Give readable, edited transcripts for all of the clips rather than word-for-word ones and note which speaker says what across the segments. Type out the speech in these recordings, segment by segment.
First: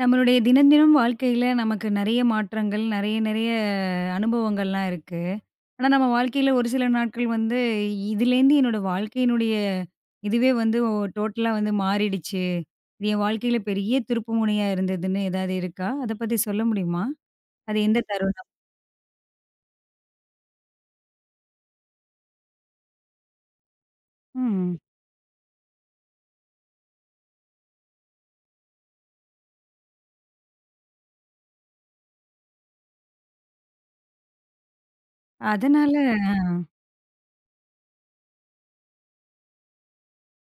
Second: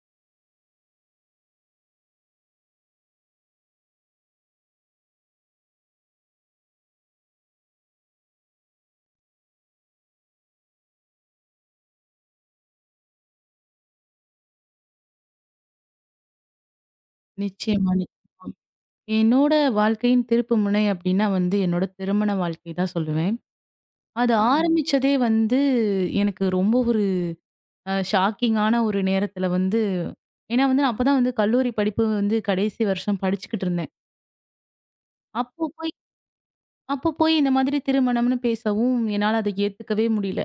Speaker 1: நம்மளுடைய தினம் தினம் வாழ்க்கையில நமக்கு நிறைய மாற்றங்கள், நிறைய நிறைய அனுபவங்கள்லாம் இருக்கு. ஆனா, நம்ம வாழ்க்கையில ஒரு சில நாட்கள் வந்து, "இதுலேருந்து என்னோட வாழ்க்கையினுடைய இதுவே வந்து டோட்டலா வந்து மாறிடுச்சு. இது என் வாழ்க்கையில பெரிய திருப்புமுனையா இருந்ததுன்னு" ஏதாவது இருக்கா? அத பத்தி சொல்ல முடியுமா? அது
Speaker 2: நிச்சயமா,
Speaker 1: எந்த
Speaker 2: நிச்சயமா.
Speaker 1: தருணம்?
Speaker 2: என்னோட வாழ்க்கையின் திருப்பு முனை அப்டின்னா வந்து, என்னோட திருமண வாழ்க்கை தான் சொல்லுவேன். அது
Speaker 1: ம்.
Speaker 2: ஆரம்பிச்சதே வந்து எனக்கு ரொம்ப ஒரு ஷாக்கிங்கான ஒரு நேரத்துல வந்து ஏன்னா வந்து நான் அப்பதான் வந்து கல்லூரி படிப்பு வந்து கடைசி வருஷம் படிச்சுக்கிட்டு இருந்தேன். அப்போ போய்
Speaker 1: அதனால ஆ.
Speaker 2: அப்போ போய் இந்த மாதிரி திருமணம்னு பேசவும் என்னால அத ஏத்துக்கவே முடியல.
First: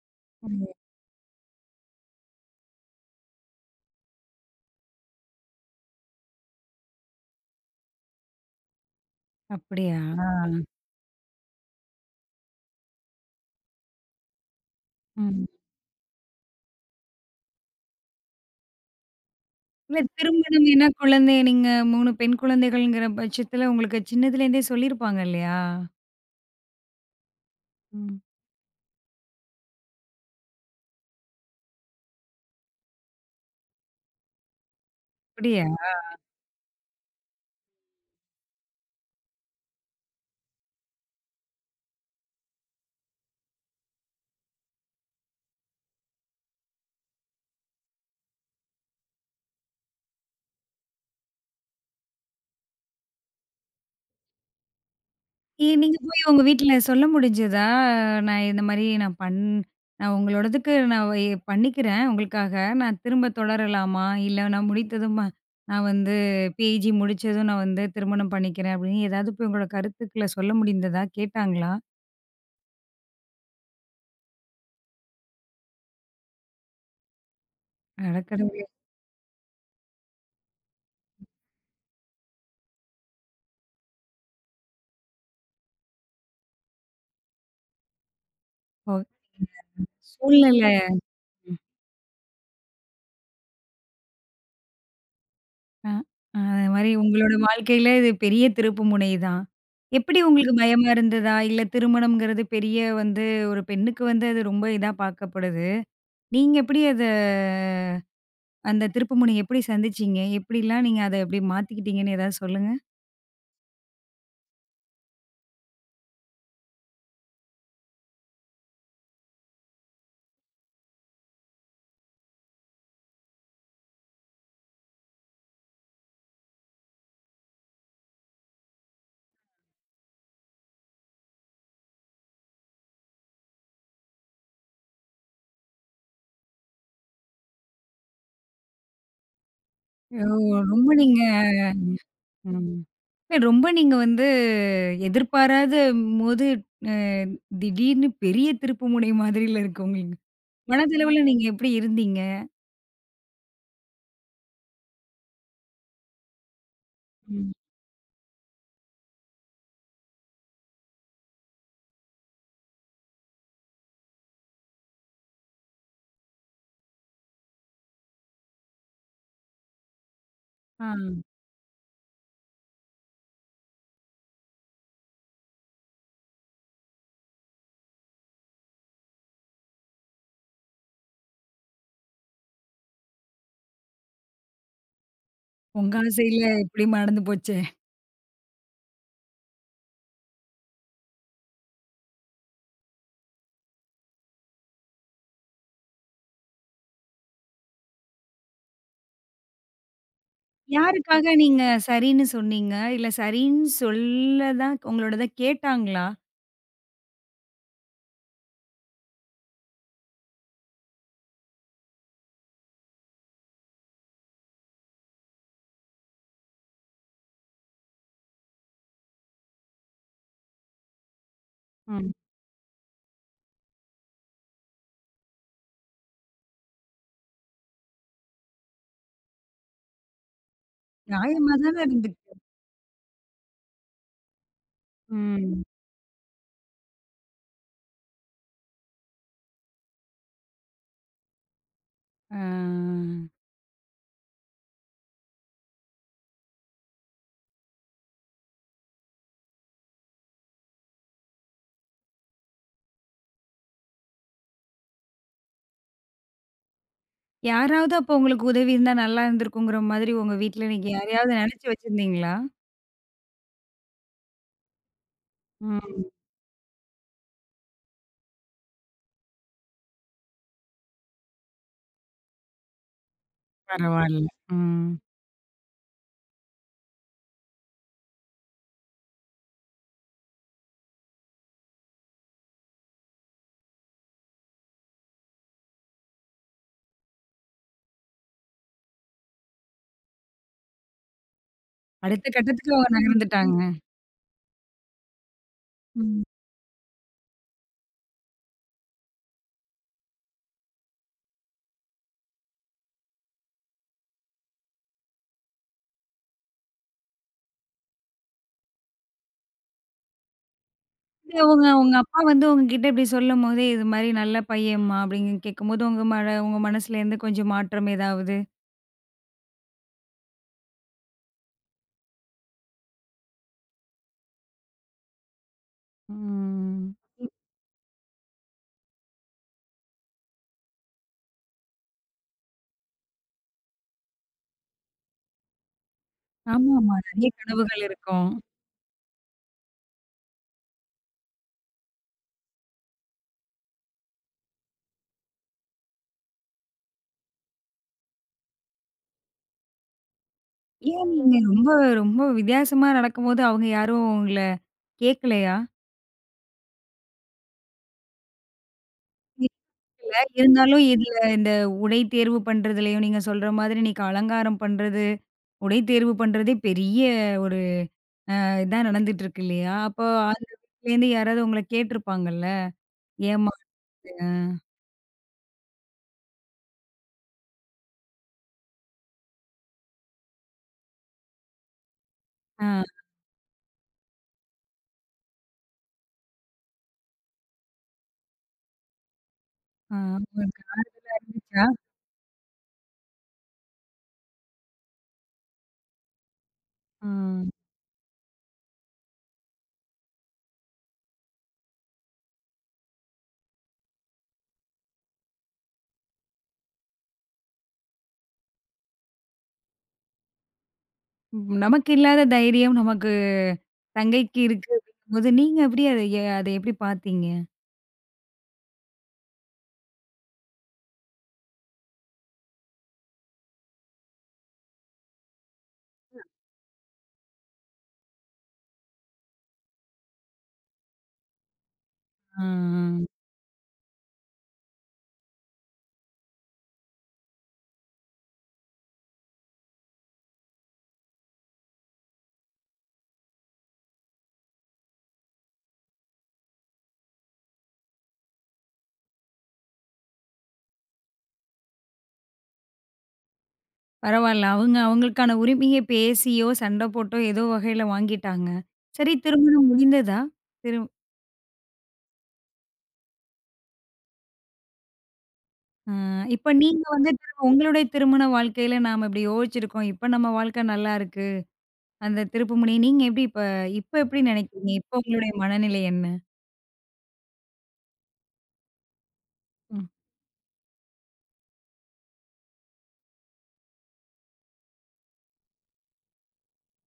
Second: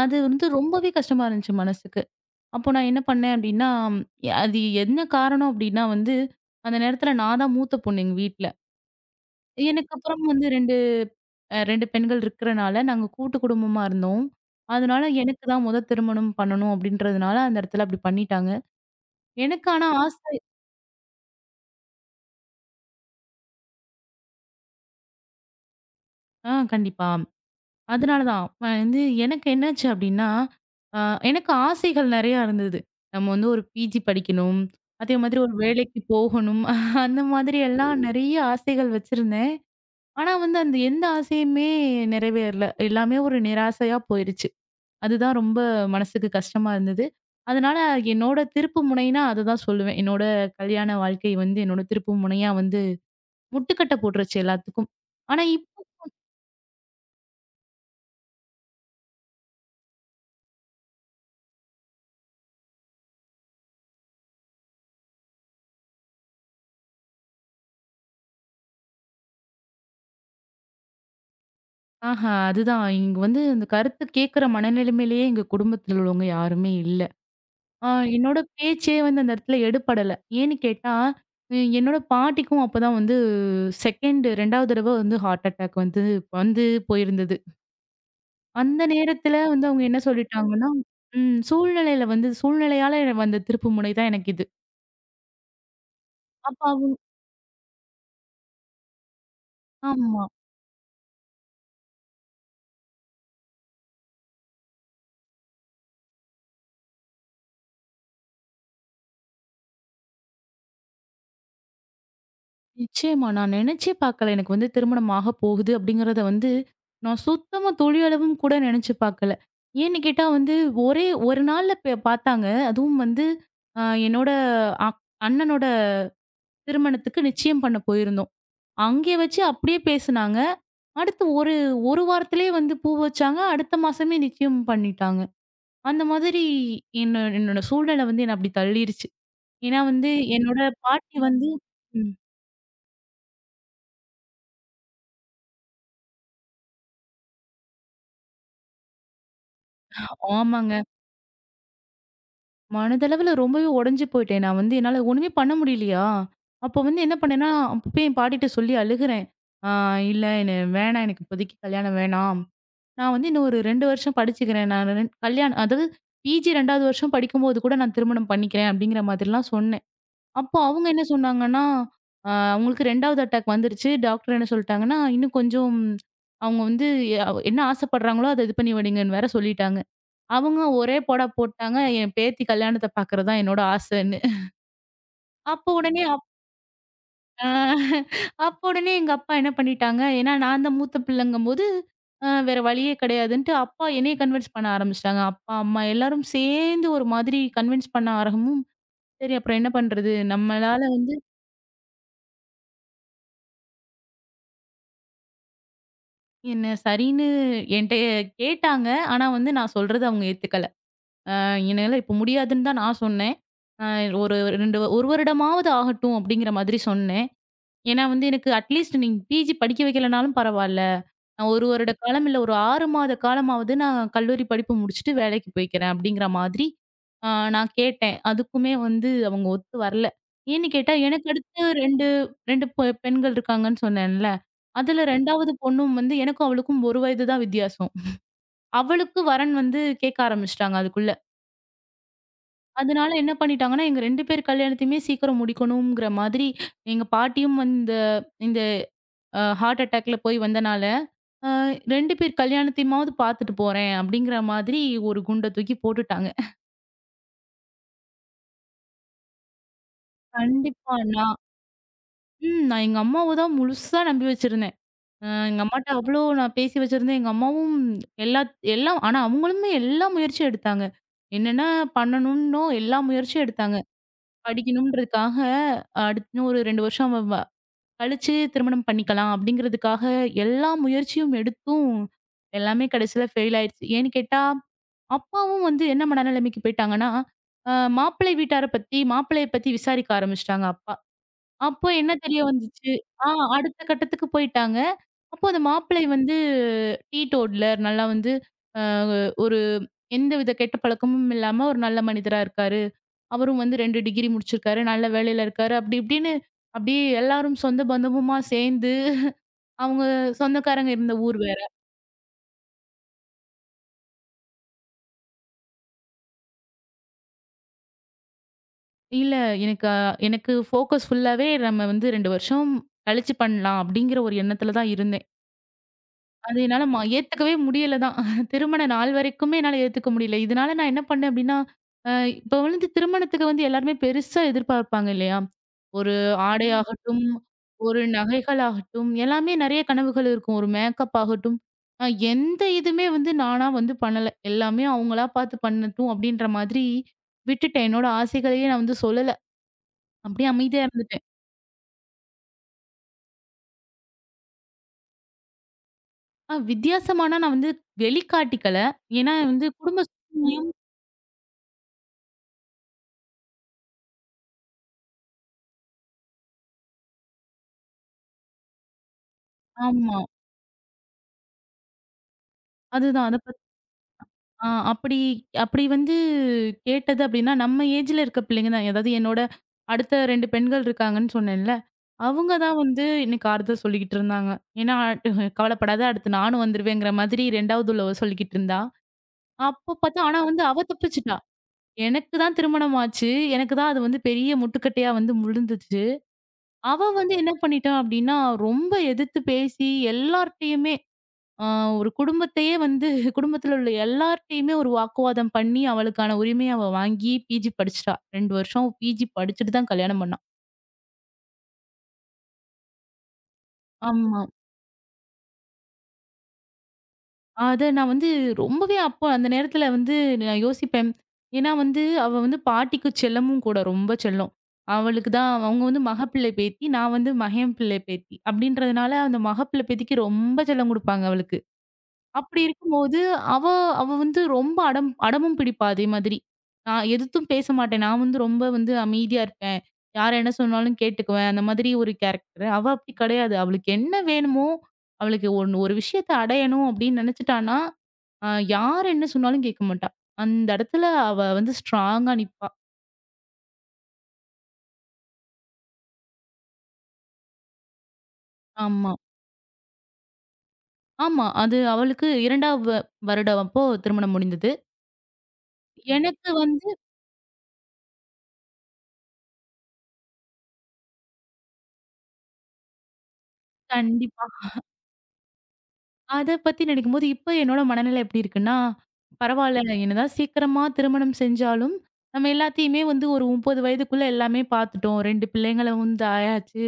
Speaker 2: அது வந்து
Speaker 1: ம்.
Speaker 2: ரொம்பவே கஷ்டமா இருந்துச்சு மனசுக்கு. அப்போ நான் என்ன பண்ணேன் அப்டின்னா, அது என்ன காரணம் அப்டின்னா வந்து, அந்த நேரத்துல நான் தான் மூத்த பொண்ணு எங்க வீட்ல. எனக்கு
Speaker 1: அப்படியா?
Speaker 2: அப்புறம் வந்து 2 பெண்கள் இருக்கிறனால, நாங்க கூட்டு குடும்பமா இருந்தோம். அதனால எனக்கு
Speaker 1: ம்.
Speaker 2: தான் முத திருமணம் பண்ணணும் அப்படின்றதுனால, அந்த இடத்துல அப்படி பண்ணிட்டாங்க. எனக்கு ஆனா
Speaker 1: இல்ல
Speaker 2: ஆசை.
Speaker 1: திருமணம் ஏன்னா குழந்தை நீங்க 3 பெண் குழந்தைகள்ங்கிற பட்சத்தில உங்களுக்கு சின்னதுலேருந்தே சொல்லியிருப்பாங்க இல்லையா?
Speaker 2: ஆ, கண்டிப்பா. அதனால
Speaker 1: ம்.
Speaker 2: தான் வந்து எனக்கு என்னாச்சு அப்படின்னா, அ எனக்கு ஆசைகள் நெறையா இருந்தது. நம்ம வந்து ஒரு பிஜி படிக்கணும். அதே மாதிரி ஒரு
Speaker 1: அப்படியா?
Speaker 2: வேலைக்கு போகணும். அந்த மாதிரி எல்லாம் நெறைய ஆசைகள் வச்சிருந்தேன். ஆனா வந்து அந்த எந்த ஆசையுமே நிறைவேறல. எல்லாமே ஒரு நிராசையா போயிருச்சு. அதுதான் ரொம்ப மனசுக்கு கஷ்டமா இருந்தது. அதனால என்னோட திருப்பு முனைன்னா அததான் சொல்லுவேன். என்னோட கல்யாண வாழ்க்கை வந்து என்னோட திருப்பு முனையா வந்து முட்டுக்கட்ட போட்டுருச்சு எல்லாத்துக்கும். ஆனா
Speaker 1: ஏ,
Speaker 2: இப்
Speaker 1: நீங்க போய் உங்க வீட்ல சொல்ல முடிஞ்சதா? நான் இந்த மாரி நான் பண் நான் பண்ணிக்கிறேன் உங்களுக்காக. நான் திரும்ப தொடரலாமா? இல்ல நான் முடித்ததும் அ நான் வந்து PG முடிச்சதும் நான் வந்து திருமணம் பண்ணிக்கிறேன் அப்படின்னு ஏதாவது போய் உங்களோட கருத்துக்கள சொல்ல முடிந்ததா? கேட்டாங்களா?
Speaker 2: ஆஹா, அதுதான். இங்க வந்து அந்த கருத்து கேட்கிற மனநிலைமையிலேயே எங்க குடும்பத்துல உள்ளவங்க யாருமே இல்ல. ஆ என்னோட
Speaker 1: அடக்கடவுளே!
Speaker 2: பேச்சே வந்து அந்த இடத்துல எடுபடல. ஏன்னு கேட்டா, என்னோட பாட்டிக்கும் அப்பதான் வந்து 2 2வது தடவ வந்து ஹார்ட் அட்டாக் வந்து வந்து போயிருந்தது. அந்த
Speaker 1: ஓ.
Speaker 2: நேரத்துல வந்து அவங்க என்ன
Speaker 1: சூழ்நில
Speaker 2: சொல்லிட்டாங்கன்னா, சூழ்நிலையில வந்து சூழ்நிலையால எனக்கு வந்த திருப்புமுனை தான் எனக்கு இது.
Speaker 1: அ அ
Speaker 2: அப்ப
Speaker 1: அது மாரி
Speaker 2: அவங்க
Speaker 1: உங்களோட வாழ்க்கையில இது பெரிய திருப்புமுனை தான். எப்படி
Speaker 2: ஆமா.
Speaker 1: உங்களுக்கு பயமா இருந்ததா? இல்ல திருமணம்ங்கிறது பெரிய வந்து ஒரு பெண்ணுக்கு வந்து அது ரொம்ப இதா பார்க்கப்படுது. நீங்க எப்படி அத அந்த திருப்புமுனை எப்படி சந்திச்சீங்க? எப்படிலாம் நீங்க அத எப்படி மாத்திக்கிட்டீங்கன்னு ஏதாவது சொல்லுங்க?
Speaker 2: நிச்சயமா. நான் நெனச்சே பார்க்கல. எனக்கு வந்து திருமணம் ஆகப் போகுது அப்படிங்கிறத வந்து நான் சுத்தமா துளியளவும் கூட நெனச்சு பார்க்கல. ஏன்னு கேட்டா வந்து ஒரே ஒரு நாள்ல பே பார்த்தாங்க. அதுவும் வந்து என்னோட அக் அண்ணனோட திருமணத்துக்கு நிச்சயம் பண்ண போயிருந்தோம். அங்கே வச்சு அப்படியே பேசுனாங்க. அடுத்து ஒரு ஒரு வாரத்திலேயே வந்து பூ வச்சாங்க. அடுத்த மாசமே நிச்சயம் பண்ணிட்டாங்க. அந்த மாதிரி என்ன என்னோட சூழ்நிலை வந்து என்ன அப்படி தள்ளிருச்சு. ஏன்னா வந்து
Speaker 1: ஓ!
Speaker 2: என்னோட
Speaker 1: ரொம்ப
Speaker 2: பாட்டி
Speaker 1: நீங்க
Speaker 2: வந்து ம்.
Speaker 1: ம். இல்ல ரொம்ப நீங்க வந்து எதிர்பாராத போது அ திடீர்னு பெரிய திருப்புமுனை மாதிரில இருக்கு உங்களுக்கு.
Speaker 2: ஆமாங்க.
Speaker 1: மனதளவுல நீங்க எப்படி இருந்தீங்க?
Speaker 2: மனதளவுல ரொம்பவே உடைஞ்சு போயிட்டேன். நான் வந்து என்னால ஒண்ணுமே பண்ண முடியலையா? அப்போ வந்து என்ன பண்ணேன்னா,
Speaker 1: ம்.
Speaker 2: அப்ப போய் என் பாட்டிட்ட சொல்லி அழுகுறேன். "ஆ இல்ல என்ன வேணாம் எனக்கு இப்போதைக்கு கல்யாணம் வேணாம். நான் வந்து இன்னும் ஒரு 2 வருஷம் படிச்சுக்கிறேன். நான் ரெண் கல்யாணம் அதாவது பிஜி 2வது வருஷம் படிக்கும்போது கூட நான் திருமணம் பண்ணிக்கிறேன்." அப்படிங்கிற மாதிரிலாம் சொன்னேன். அப்போ
Speaker 1: ஆ,
Speaker 2: அவங்க என்ன சொன்னாங்கன்னா, அவங்களுக்கு 2வது அட்டாக் வந்துருச்சு. டாக்டர் என்ன சொல்ட்டாங்கன்னா, "இன்னும் கொஞ்சம் அவங்க வந்து என்ன ஆசைப்படுறாங்களோ அத இது பண்ணி வைங்கன்னு" வேற சொல்லிட்டாங்க. அவங்க ஒரே போடா போட்டாங்க, என் பேத்தி கல்யாணத்த பார்க்கறது தான் என்னோட ஆசைன்னு. அப்போ
Speaker 1: உங்க
Speaker 2: உடனே அப்
Speaker 1: ஆசையில இப்படி நடந்து போச்சே.
Speaker 2: அ அப்போ உடனே எங்க அப்பா என்ன பண்ணிட்டாங்க, ஏன்னா நான் தான் மூத்த பிள்ளைங்கும்போது, வேற வழியே கிடையாதுன்ட்டு அப்பா என்னைய கன்வின்ஸ் பண்ண ஆரம்பிச்சுட்டாங்க. அப்பா, அம்மா எல்லாரும் சேர்ந்து ஒரு மாதிரி கன்வின்ஸ் பண்ண ஆரம்பமும், சரி அப்புறம் என்ன பண்றது? நம்மளால வந்து
Speaker 1: யாருக்காக நீங்க சரின்னு சொன்னீங்க? இல்ல சரின்னு சொல்ல தான் உங்களோடத கேட்டாங்களா?
Speaker 2: என்ன சரின்னு என்ட்ட கேட்டாங்க. ஆனா வந்து நான் சொல்றத அவங்க ஏத்துக்கல. என்னால இப்ப முடியாதுன்னு தான் நான் சொன்னேன். அ ஒரு 2 1 வருடமாவது ஆகட்டும் அப்படிங்கிற மாதிரி சொன்னேன். ஏன்னா வந்து எனக்கு அட்லீஸ்ட் நீங்க பிஜி படிக்க வைக்கலனாலும் பரவால்ல. நான் ஒரு வருட
Speaker 1: ம்.
Speaker 2: காலம் இல்ல ஒரு 6 மாத காலமாவது நான் கல்லூரி படிப்பு முடிச்சுட்டு வேலைக்கு போய்க்கிறேன் அப்படிங்கிற மாதிரி அ நான் கேட்டேன். அதுக்குமே வந்து அவங்க ஒத்து வரல. ஏன்னு கேட்டா எனக்கு
Speaker 1: நியாயமா
Speaker 2: அடுத்து
Speaker 1: தானே
Speaker 2: 2
Speaker 1: இருந்துச்சு.
Speaker 2: 2 பெ பெண்கள் இருக்காங்கன்னு சொன்னேன்ல. அதுல 2வது
Speaker 1: ம்.
Speaker 2: பொண்ணும் வந்து எனக்கும் அவளுக்கும் 1 வயது தான் வித்தியாசம். அவளுக்கு வரன் வந்து கேட்க ஆரம்பிச்சுட்டாங்க அதுக்குள்ள.
Speaker 1: ஆ.
Speaker 2: அதனால என்ன பண்ணிட்டாங்கன்னா, எங்க 2 பேர் கல்யாணத்தையுமே சீக்கிரம் முடிக்கணுங்கிற மாதிரி எங்க பாட்டியும் இந்த இந்த ஹார்ட் அட்டாக்ல போய் வந்தனால அ 2 பேர் கல்யாணத்தையுமாவது பார்த்துட்டு போறேன் அப்படிங்கிற மாதிரி ஒரு குண்ட தூக்கி போட்டுட்டாங்க.
Speaker 1: யாராவது அப்போ உங்களுக்கு உதவி இருந்தா நல்லா இருந்திருக்குங்கிற மாதிரி உங்க வீட்ல நீங்க
Speaker 2: கண்டிப்பா நான்
Speaker 1: யாரையாவது நினைச்சு வச்சிருந்தீங்களா?
Speaker 2: நான் எங்க அம்மாவ தான் முழுசா நம்பி வச்சிருந்தேன். எங்க அம்மாட்ட
Speaker 1: ம்.
Speaker 2: அவ்வளோ நான் பேசி வச்சிருந்தேன். எங்க அம்மாவும் எல்லா எல்லாம் ஆனா அவங்களுமே எல்லா முயற்சியும் எடுத்தாங்க. என்னென்ன பண்ணணும்ன்னும் எல்லா முயற்சியும் எடுத்தாங்க.
Speaker 1: பரவால்ல. ம்.
Speaker 2: படிக்கணும்ன்றதுக்காக அடுத்து இன்னும் ஒரு 2 வருஷம் அவ வ கழிச்சு திருமணம் பண்ணிக்கலாம் அப்படிங்கிறதுக்காக எல்லா முயற்சியும் எடுத்தும் எல்லாமே கடைசியில ஃபெயில் ஆயிருச்சு. ஏன்னு கேட்டா அப்பாவும் வந்து என்ன மனநிலைமைக்கு போயிட்டாங்கன்னா, அ மாப்பிள்ளை வீட்டார பத்தி, மாப்பிள்ளைய பத்தி விசாரிக்க ஆரம்பிச்சுட்டாங்க அப்பா. அப்போ என்ன
Speaker 1: அடுத்த
Speaker 2: தெரிய
Speaker 1: கட்டத்துக்கு அவங்க
Speaker 2: வந்துச்சு ஆ
Speaker 1: நகர்ந்துட்டாங்க.
Speaker 2: அடுத்த கட்டத்துக்கு போயிட்டாங்க. அப்போ அந்த மாப்பிள்ளை
Speaker 1: ம்.
Speaker 2: வந்து டீடோட்லர் நல்லா வந்து அ ஒரு எந்தவித கெட்ட பழக்கமும் இல்லாம ஒரு நல்ல மனிதரா இருக்காரு. அவரும் வந்து 2 டிகிரி முடிச்சிருக்காரு. நல்ல வேலையில இருக்காரு. அப்டி இப்டின்னு அப்டியே எல்லாரும் சொந்த பந்தமுமா சேந்து அவங்க சொந்தக்காரங்க இருந்த ஊர்
Speaker 1: இது
Speaker 2: வேற.
Speaker 1: உங்க உங்க அப்பா வந்து உங்ககிட்ட இப்படி சொல்லும்போதே, "இது மாரி நல்ல பையன்ம்மா" அப்படின்னு கேட்கும்போது, உங்க மனசுலேருந்து கொஞ்சம் மாற்றம் ஏதாவது?
Speaker 2: இல்ல. எனக்கு எனக்கு ஃபோக்கஸ் ஃபுல்லாவே நம்ம வந்து 2 வருஷம் கழிச்சு பண்ணலாம் அப்படிங்கிற ஒரு எண்ணத்துல தான் இருந்தேன். அது என்னால
Speaker 1: ம்.
Speaker 2: ஏத்துக்கவே முடியல தான். திருமண நாள் வரைக்குமே என்னால ஏத்துக்க முடியல. இதனால நான் என்ன பண்ணேன் அப்படின்னா, அ இப்ப வந்து திருமணத்துக்கு வந்து எல்லாருமே பெருசா எதிர்பார்ப்பாங்க இல்லையா? ஒரு ஆடை
Speaker 1: ஆமாமா.
Speaker 2: ஆகட்டும்,
Speaker 1: நெறைய கனவுகள்
Speaker 2: ஒரு
Speaker 1: இருக்கும்.
Speaker 2: நகைகள் ஆகட்டும், எல்லாமே நெறைய கனவுகள் இருக்கும். ஒரு மேக்கப் ஆகட்டும். அ எந்த இதுமே வந்து நானா வந்து பண்ணல. எல்லாமே அவங்களா பார்த்து பண்ணட்டும் அப்படின்ற மாதிரி விட்டுட்டேன். என்னோட ஆசைகளையே நான் வந்து சொல்லல. அப்படியே அமைதியா
Speaker 1: ஏன்
Speaker 2: இருந்துட்டேன்.
Speaker 1: நீங்க ரொம்ப ரொம்ப வித்தியாசமா நடக்கும்போது, அவங்க யாரும் உங்கள கேட்கலையா?
Speaker 2: வித்தியாசமானா நான் வந்து வெளிக்காட்டிக்கல. ஏன்னா வந்து குடும்ப
Speaker 1: இல்ல.
Speaker 2: சூழ்நிலையும்
Speaker 1: இருந்தாலும் இதுல இந்த உடை தேர்வு பண்றதுலயும் நீங்க சொல்ற மாதிரி இன்னைக்கு அலங்காரம் பண்றது, உடை தேர்வு பண்றதே பெரிய ஒரு இதா நடந்துட்டு இருக்கு இல்லையா? அப்போ
Speaker 2: ஆமா.
Speaker 1: அந்த வீட்லேருந்து யாராவது உங்கள கேட்டுருப்பாங்கல்ல.
Speaker 2: அதுதான். அத
Speaker 1: ஏம்மா
Speaker 2: பத்
Speaker 1: அது?
Speaker 2: ஆ அப்படி அப்படி வந்து கேட்டது அப்படின்னா, நம்ம ஏஜ்ல இருக்க பிள்ளைங்க தான். அதாவது என்னோட அடுத்த 2 பெண்கள் இருக்காங்கன்னு சொன்னேன்ல. அவங்க தான்
Speaker 1: ஆ,
Speaker 2: வந்து எனக்கு ஆறுதல் சொல்லிக்கிட்டு இருந்தாங்க. ஏன்னா கவலைப்படாத அடுத்து நானும் வந்துருவேங்கிற மாதிரி 2வது உள்ளவ சொல்லிக்கிட்டு இருந்தா. அப்போ
Speaker 1: ஆ,
Speaker 2: பார்த்தா ஆனா
Speaker 1: உங்களுக்கு
Speaker 2: வந்து அவ தப்பிச்சுட்டா.
Speaker 1: நடந்துச்சா?
Speaker 2: எனக்கு தான் திருமணம் ஆச்சு. எனக்கு தான் அது வந்து பெரிய முட்டுக்கட்டையா வந்து விழுந்துச்சு. அவ
Speaker 1: ஆ.
Speaker 2: வந்து என்ன பண்ணிட்டா அப்படின்னா, ரொம்ப எதிர்த்து பேசி எல்லார்ட்டயுமே அ ஒரு குடும்பத்தையே வந்து குடும்பத்துல உள்ள எல்லார்ட்டயுமே ஒரு வாக்குவாதம் பண்ணி, அவளுக்கான உரிமைய அவ வாங்கி பிஜி படிச்சுட்டா. 2 வருஷம் பிஜி படிச்சுட்டு தான் கல்யாணம் பண்ணா.
Speaker 1: ம், நமக்கு இல்லாத தைரியம் நமக்கு தங்கைக்கு
Speaker 2: ஆமா.
Speaker 1: இருக்கு அப்படிங்கும்போது, நீங்க எப்படி அத எப்படி பார்த்தீங்க?
Speaker 2: அத நான் வந்து ரொம்பவே அப்போ அந்த நேரத்துல வந்து நான் யோசிப்பேன். ஏன்னா வந்து அவ வந்து பாட்டிக்கு செல்லமும் கூட, ரொம்ப செல்லம். அவளுக்கு தான் அவங்க வந்து மகப்பிள்ளை பேத்தி, நான் வந்து மகன் பிள்ளை பேத்தி. அப்படின்றதுனால அந்த மகப்பிள்ளை பேத்திக்கு ரொம்ப செல்லம் குடுப்பாங்க அவளுக்கு.
Speaker 1: ஆ, ஆ.
Speaker 2: அப்படி இருக்கும்போது, அவ அவ வந்து ரொம்ப அடம் அடமும் பிடிப்பா அதே மாதிரி. நான் எதுத்தும் பேச மாட்டேன். நான் வந்து ரொம்ப வந்து அமைதியா இருப்பேன். யார் என்ன சொன்னாலும் கேட்டுக்குவேன். அந்த மாதிரி ஒரு கேரக்டர். அவ அப்படி கிடையாது. அவளுக்கு என்ன வேணுமோ, அவளுக்கு ஒண்ணு ஒரு விஷயத்த அடையணும் அப்படின்னு நினைச்சுட்டான்னா, அ யார் என்ன சொன்னாலும் கேட்க மாட்டா. அந்த இடத்துல அவ வந்து ஸ்ட்ராங்கா நிப்பா.
Speaker 1: பரவால்ல. அவங்க அவங்களுக்கான உரிமைய பேசியோ, சண்ட போட்டோ ஏதோ வகையில வாங்கிட்டாங்க. சரி,
Speaker 2: ஆமா.
Speaker 1: திருமணம் முடிந்ததா? திரு
Speaker 2: ஆமா. அது அவளுக்கு 2வது வருடம் அப்போ திருமணம் முடிந்தது.
Speaker 1: இப்ப
Speaker 2: எனக்கு
Speaker 1: நீங்க
Speaker 2: வந்து
Speaker 1: வந்து திரும்ப உங்களுடைய திருமண வாழ்க்கையில நாம இப்படி யோசிச்சிருக்கோம். இப்ப நம்ம வாழ்க்கை நல்லா இருக்கு. அந்த திருப்புமுனை நீங்க எப்படி இப்ப இப்ப எப்படி
Speaker 2: கண்டிப்பா.
Speaker 1: நினைக்கிறீங்க? இப்ப உங்களுடைய மனநிலை என்ன?
Speaker 2: அத பத்தி நினைக்கும்போது, இப்ப என்னோட மனநிலை எப்படி இருக்குன்னா,
Speaker 1: ம்.
Speaker 2: பரவால்ல என்னதான் சீக்கிரமா திருமணம் செஞ்சாலும், நம்ம எல்லாத்தையுமே வந்து ஒரு 30 வயதுக்குள்ள எல்லாமே பார்த்துட்டோம். 2 பிள்ளைங்கள வந்து ஆயாச்சு.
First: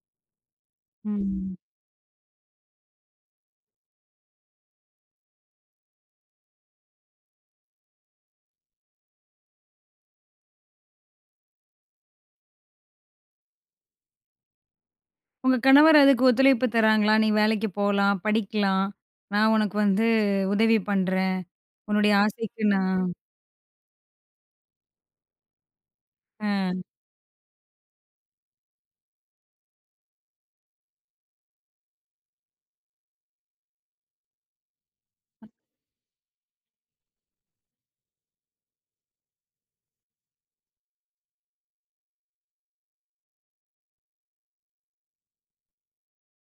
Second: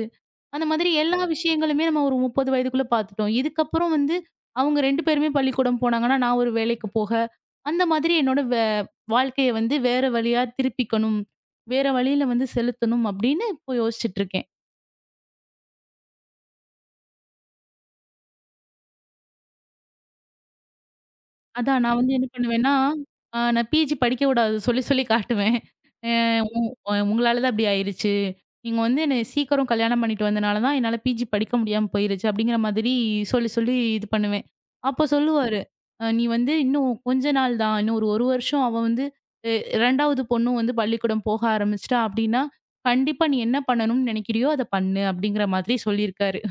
Speaker 2: அந்த மாதிரி எல்லா ஆமா.
Speaker 1: ம்.
Speaker 2: விஷயங்களுமே நம்ம ஒரு 30 வயதுக்குள்ள பார்த்துட்டோம். இதுக்கப்புறம் வந்து அவங்க 2 பேருமே பள்ளிக்கூடம் போனாங்கன்னா, நான் ஒரு வேலைக்கு போக, அந்த மாதிரி என்னோட வாழ்க்கைய வந்து வேற வழியா திருப்பிக்கணும். வேற வழியில வந்து செலுத்தணும் அப்படின்னு இப்போ யோசிச்சுட்டு இருக்கேன்.
Speaker 1: உங்க கணவர் அதுக்கு ஒத்துழைப்பு தராங்களா? நீ வேலைக்கு போலாம், படிக்கலாம். நான் உனக்கு வந்து உதவி பண்றேன்.
Speaker 2: அதான் நான்
Speaker 1: உன்னுடைய
Speaker 2: வந்து என்ன
Speaker 1: ஆசைக்கு
Speaker 2: பண்ணுவேன்னா,
Speaker 1: நான்
Speaker 2: நான் பிஜி படிக்க விடாது சொல்லி சொல்லி காட்டுவேன். அ உ
Speaker 1: அ
Speaker 2: உங்களால தான் இப்படி ஆயிருச்சு. நீங்க வந்து என்ன சீக்கிரம் கல்யாணம் பண்ணிட்டு வந்தனால தான் என்னால பிஜி படிக்க முடியாம போயிருச்சு. அப்படிங்கிற மாதிரி சொல்லி சொல்லி இது பண்ணுவேன். அப்போ சொல்லுவாரு, "நீ வந்து இன்னும் கொஞ்ச நாள் தான். இன்னும் ஒரு 1 வருஷம் அவ வந்து எ 2வது பொண்ணும் வந்து பள்ளிக்கூடம் போக ஆரம்பிச்சுட்டா அப்படின்னா, கண்டிப்பா நீ என்ன பண்ணணும்னு நினைக்கிறியோ அத பண்ணு." அப்படிங்கிற மாதிரி சொல்லியிருக்காரு.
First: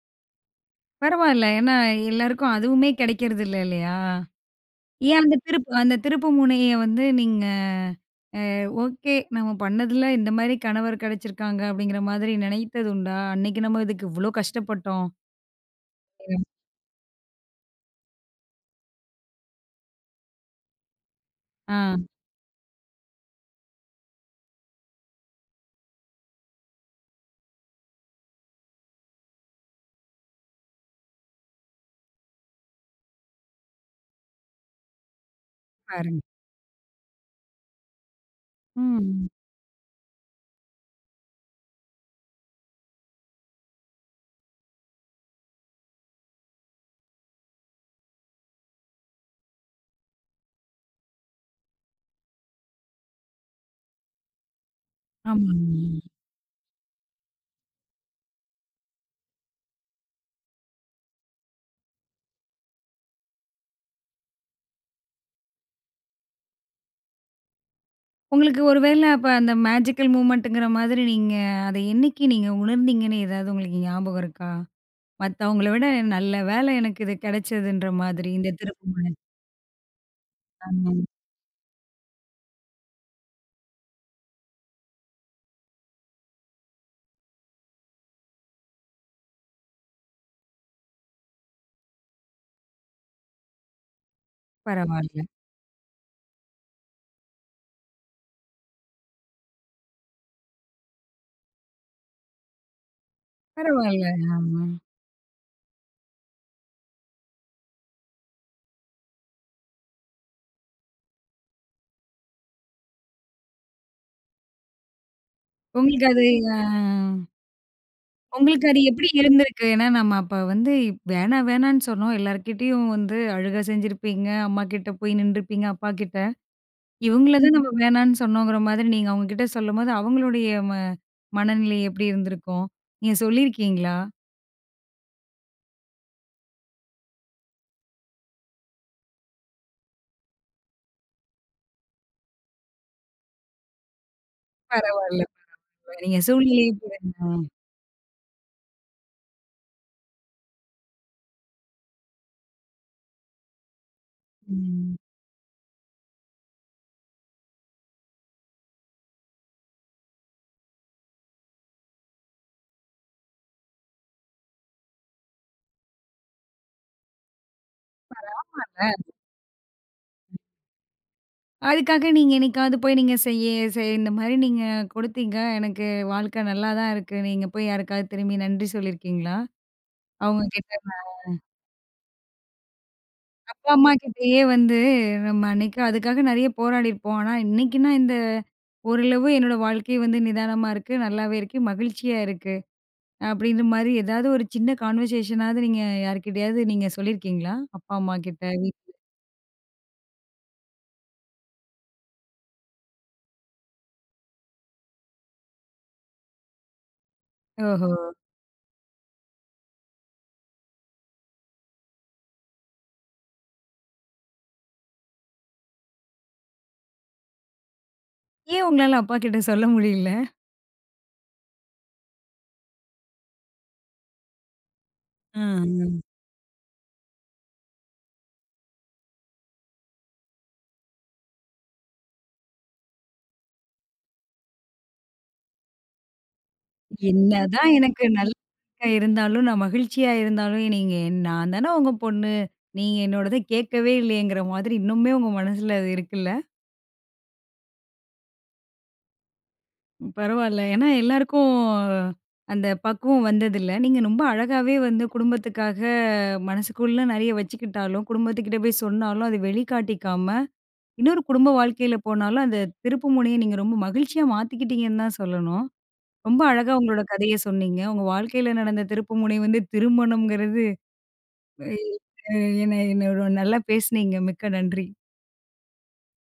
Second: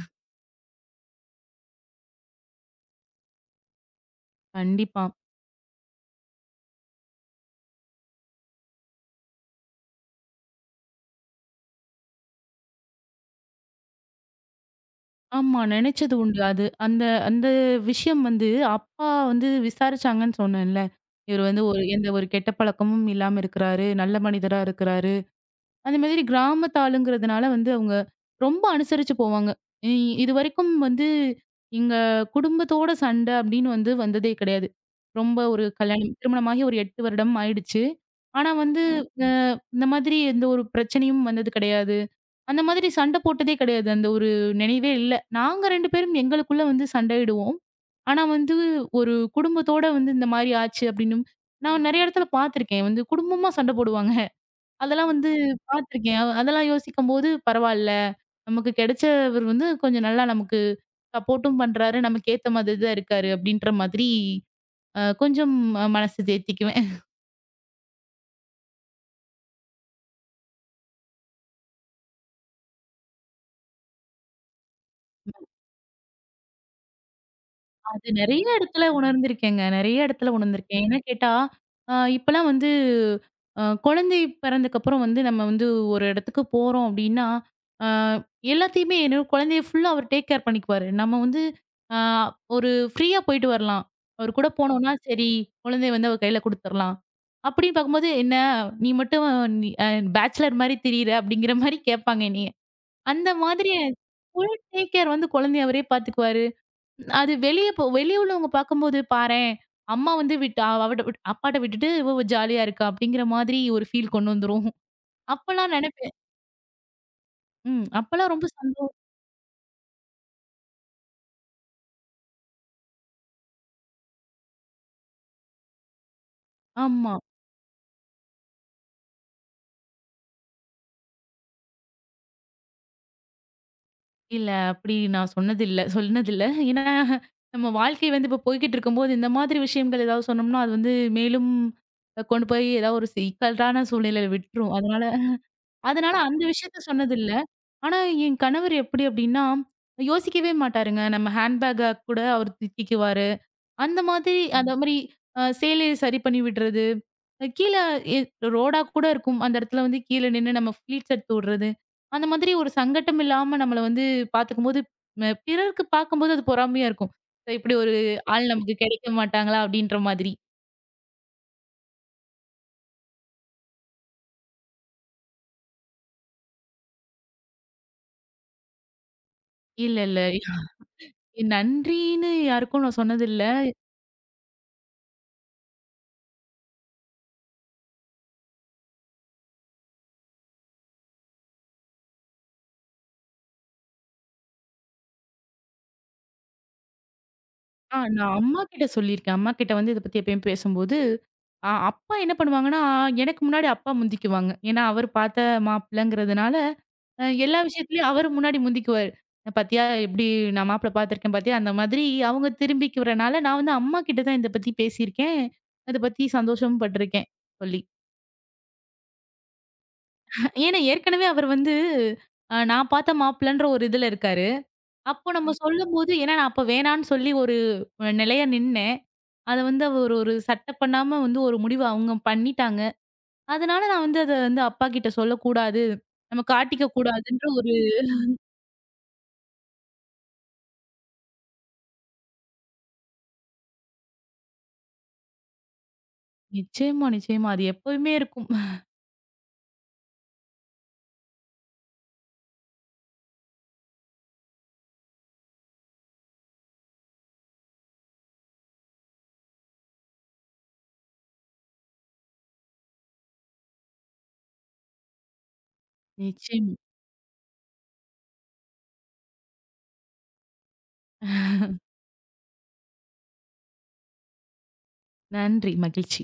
Speaker 1: பரவாயில்ல. ஏன்னா எல்லாருக்கும் அதுவுமே கிடைக்கிறது இல்ல இல்லையா?
Speaker 2: கண்டிப்பா.
Speaker 1: ஏன் அந்த திருப்பு முனைய வந்து நீங்க ஓகே. நம்ம பண்ணதுல இந்த மாரி கணவர் கிடைச்சிருக்காங்க அப்படிங்கிற மாதிரி நினைத்தது உண்டா? அன்னைக்கு நம்ம இதுக்கு இவ்ளோ கஷ்டப்பட்டோம்.
Speaker 2: ஆமா. நெனச்சது உண்டு. அது அந்த அந்த விஷயம் வந்து அப்பா வந்து விசாரிச்சாங்கன்னு சொன்னேன்ல. இவரு வந்து
Speaker 1: ஆ.
Speaker 2: ஒரு எந்த ஒரு கெட்ட பழக்கமும் இல்லாம இருக்கிறாரு. நல்ல மனிதரா இருக்கிறாரு. அந்த மாதிரி கிராமத்து ஆளுங்கிறதுனால வந்து அவங்க ரொம்ப அனுசரிச்சு போவாங்க. இ இதுவரைக்கும் வந்து எங்க குடும்பத்தோட சண்ட அப்படின்னு வந்து வந்ததே கிடையாது. ரொம்ப ஒரு கல்யாணம்
Speaker 1: பாருங்க.
Speaker 2: திருமணமாகி ஒரு 8 வருடம் ஆயிடுச்சு. ஆனா வந்து
Speaker 1: ம்.
Speaker 2: அ இந்த மாதிரி எந்த ஒரு பிரச்சனையும் வந்தது கிடையாது. அந்த மாதிரி சண்டை போட்டதே கிடையாது. அந்த ஒரு நினைவே இல்ல. நாங்க 2 பேரும் எங்களுக்குள்ள வந்து சண்டையிடுவோம். ஆனா வந்து ஒரு குடும்பத்தோட வந்து இந்த மாரி ஆச்சு அப்டின்னும் நான் நெறைய இடத்துல பார்த்துருக்கேன். வந்து குடும்பமா சண்டை போடுவாங்க. அதெல்லாம் வந்து
Speaker 1: ஆமாமா.
Speaker 2: பார்த்துருக்கேன். அதெல்லாம் யோசிக்கும்போது பரவால்ல. நமக்கு கிடைச்சவர் வந்து கொஞ்சம் நல்லா நமக்கு சப்போர்ட்டும் பண்றாரு. நமக்கு ஏத்த மாதிரி தான் இருக்காரு அப்டின்ற மாதிரி கொஞ்சம் மனசு தேத்திக்குவேன்.
Speaker 1: உங்களுக்கு ஒரு வேள அப்ப அந்த மேஜிக்கல் மூமெண்ட்டுங்கிற மாதிரி நீங்க அத என்னைக்கு நீங்க உணர்ந்தீங்கன்னு ஏதாவது உங்களுக்கு ஞாபகம் இருக்கா? மத்தவங்கள விட நல்ல வேள எனக்கு இது கிடைச்சதுன்ற
Speaker 2: அது
Speaker 1: மாதிரி
Speaker 2: நெறைய
Speaker 1: இந்த திருப்பு
Speaker 2: இடத்துல
Speaker 1: முனை.
Speaker 2: உணர்ந்திருக்கேங்க. நெறைய இடத்துல உணர்ந்திருக்கேன்.
Speaker 1: ஆமா.
Speaker 2: ஏன்னு கேட்டா, இப்பலாம் வந்து குழந்தை பிறந்தக்கப்புறம் வந்து நம்ம வந்து ஒரு இடத்துக்கு போறோம் அப்படின்னா, அ எல்லாத்தையுமே என்னோட குழந்தைய ஃபுல்லா அவர் டேக் கேர் பண்ணிக்குவாரு. நம்ம வந்து அ ஒரு ஃப்ரீயா போயிட்டு வரலாம். அவர் கூட போனோம்னா,
Speaker 1: பரவால்ல.
Speaker 2: சரி குழந்தைய வந்து அவ கையில குடுத்துரலாம். அப்படின்னு பார்க்கும்போது, "என்ன நீ மட்டும் நீ அ பேச்சுலர் மாரி திரியிற" அப்படிங்கிற மாரி கேட்பாங்க என்னைய. அந்த மாதிரி
Speaker 1: பரவால்ல.
Speaker 2: ஃபுல்
Speaker 1: ஆமா.
Speaker 2: டேக் கேர் வந்து குழந்தைய அவரே பார்த்துக்குவாரு. அது வெளிய உள்ளவங்க பார்க்கும்போது பாரேன், அம்மா வந்து விட்டு அவ- அவட்ட விட் அப்பாட்ட விட்டுட்டு இவ ஜாலியா இருக்கா அப்படிங்கிற மாதிரி ஒரு ஃபீல் கொண்டு வந்துரும். அப்பலாம்
Speaker 1: உங்களுக்கு
Speaker 2: நெனைப்பேன்.
Speaker 1: அது அ.
Speaker 2: ம். அப்பலாம் ரொம்ப
Speaker 1: உங்களுக்கு அது
Speaker 2: சந்தோ
Speaker 1: எப்படி இருந்திருக்கு? ஏன்னா நம்ம அப்ப வந்து வேணா வேணான்னு சொன்னோம். எல்லார்கிட்டயும் வந்து அழுக செஞ்சிருப்பீங்க. அம்மாகிட்ட போய் நின்றுப்பீங்க, அப்பாகிட்ட.
Speaker 2: ஆமா.
Speaker 1: இவங்கள தான் நம்ம வேணான்னு சொன்னோங்கிற மாதிரி நீங்க அவங்க கிட்ட சொல்லும்போது, அவங்களுடைய மனநிலை எப்படி இருந்திருக்கும்? நீங்க சொல்லியிருக்கீங்களா?
Speaker 2: இல்ல அப்படி நான் சொன்னதில்ல, சொன்னதில்ல. ஏன்னா நம்ம வாழ்க்கை வந்து இப்ப போய்க்கிட்டு இருக்கும்போது இந்த மாதிரி விஷயங்கள் ஏதாவது சொன்னோம்னா, அது வந்து மேலும் கொண்டு போய் ஏதாவது ஒரு சிக்கலான சூழ்நிலையில விட்டுரும். அதனால
Speaker 1: பரவால்ல.
Speaker 2: அதனால
Speaker 1: நீங்க
Speaker 2: அந்த
Speaker 1: சூழ்நிலைய
Speaker 2: விஷயத்த
Speaker 1: புரிஞ்சு
Speaker 2: சொன்னதில்ல. ஆனா என் கணவர் எப்படி அப்படின்னா, யோசிக்கவே மாட்டாருங்க. நம்ம ஹேண்ட் பேக்க கூட அவர் தூக்கிக்குவாரு. அந்த மாதிரி அந்த மாரி
Speaker 1: ம்.
Speaker 2: சேலைய சரி பண்ணி விடுறது. அ கீழ எ ரோடா கூட இருக்கும். அந்த இடத்துல வந்து கீழ நின்னு நம்ம ஃப்ளீட்ஸ் எடுத்து விடுறது. அந்த மாதிரி ஒரு சங்கட்டம் இல்லாம நம்மள வந்து பார்த்துக்கும்போது, பிறருக்கு பார்க்கும்போது அது பொறாமையா இருக்கும். "சே, இப்படி ஒரு ஆள் நமக்கு கிடைக்க மாட்டாங்களா? அப்படின்ற மாதிரி.
Speaker 1: அதுக்காக நீங்க என்னைக்காவது போய் நீங்க செய்ய செய் இந்த மாரி நீங்க குடுத்தீங்க. எனக்கு வாழ்க்கை நல்லா தான் இருக்கு. நீங்க போய் யாருக்காவது திரும்பி நன்றி சொல்லியிருக்கீங்களா?
Speaker 2: இல்ல, இல்ல.
Speaker 1: அவங்க கிட்ட
Speaker 2: நன்றின்னு யாருக்கும் நான் சொன்னதில்ல.
Speaker 1: அப்பா, அம்மா கிட்டயே வந்து நம்ம அன்னைக்கு அதுக்காக நெறைய போராடியிருப்போம். ஆனா, இன்னைக்குன்னா இந்த ஓரளவு என்னோட வாழ்க்கை வந்து நிதானமா இருக்கு. நல்லாவே இருக்கு. மகிழ்ச்சியா இருக்கு. அப்படின்ற மாரி ஏதாவது ஒரு சின்ன கான்வர்சேஷனாவது நீங்க யார்கிட்டயாவது நீங்க சொல்லியிருக்கீங்களா? அப்பா,
Speaker 2: ஆ,
Speaker 1: அம்மா
Speaker 2: நான்
Speaker 1: கிட்ட
Speaker 2: அம்மாகிட்ட சொல்லியிருக்கேன். அம்மாகிட்ட வந்து இத பத்தி எப்பயும் பேசும்போது, அப்பா என்ன பண்ணுவாங்கன்னா, எனக்கு முன்னாடி அப்பா முந்திக்குவாங்க. ஏன்னா, அவரு பார்த்த மாப்பிள்ளங்கிறதுனால, எல்லா
Speaker 1: ஓஹோ!
Speaker 2: விஷயத்துலயும் அவரு முன்னாடி முந்திக்குவாரு. "பார்த்தியா எப்படி நான் மாப்பிள பார்த்துருக்கேன் பார்த்தியா?" அந்த மாதிரி அவங்க திரும்பிக்கிறனால, நான் வந்து அம்மாகிட்ட தான் இத பத்தி பேசியிருக்கேன். அத பத்தி சந்தோஷமும் பட்டுருக்கேன் சொல்லி.
Speaker 1: ஏன் உங்களால அப்பா கிட்ட சொல்ல முடியல?
Speaker 2: ஏன்னா ஏற்கனவே அவர் வந்து, நான் பார்த்த மாப்பிள்ளன்ற ஒரு இதுல இருக்காரு. அப்போ
Speaker 1: ஆ,
Speaker 2: நம்ம
Speaker 1: ஆ.
Speaker 2: சொல்லும்போது ஏன்னா நான் அப்ப வேணான்னு சொல்லி ஒரு நிலையா நின்னேன். அத வந்து அவ ஒரு ஒரு சட்ட பண்ணாம வந்து ஒரு முடிவு அவங்க பண்ணிட்டாங்க. அதனால நான் வந்து அத வந்து அப்பாகிட்ட சொல்லக்கூடாது. நம்ம காட்டிக்க கூடாதுன்ற
Speaker 1: என்னதான்
Speaker 2: ஒரு
Speaker 1: எனக்கு நல்ல பழக்கம் இருந்தாலும், நான் மகிழ்ச்சியா இருந்தாலும், நீங்க நான் தானே உங்க பொண்ணு. நீங்க என்னோடத கேட்கவே இல்லையேங்கிற மாதிரி இன்னுமே உங்க மனசுல அது இருக்குல்ல?
Speaker 2: நிச்சயமா, நிச்சயமா. அது எப்பவுமே இருக்கும்.
Speaker 1: பரவால்ல. ஏன்னா எல்லாருக்கும் அந்த பக்குவம் வந்ததில்ல. நீங்க ரொம்ப அழகாவே வந்து குடும்பத்துக்காக மனசுக்குள்ள நெறைய வச்சுக்கிட்டாலும், குடும்பத்துக்கிட்ட போய் சொன்னாலும், அத வெளிக்காட்டிக்காம, இன்னொரு குடும்ப வாழ்க்கையில போனாலும், அந்த திருப்பு முனைய நீங்க ரொம்ப மகிழ்ச்சியா மாத்திக்கிட்டீங்கன்னு தான் சொல்லணும். ரொம்ப
Speaker 2: நிச்சயம்.
Speaker 1: அழகா உங்களோட கதைய சொன்னீங்க. உங்க வாழ்க்கையில நடந்த திருப்பு முனை வந்து திருமணம்ங்கிறது, எ என்ன என்ன ஒரு நல்லா பேசுனீங்க. மிக்க நன்றி.
Speaker 2: நன்றி. மகிழ்ச்சி.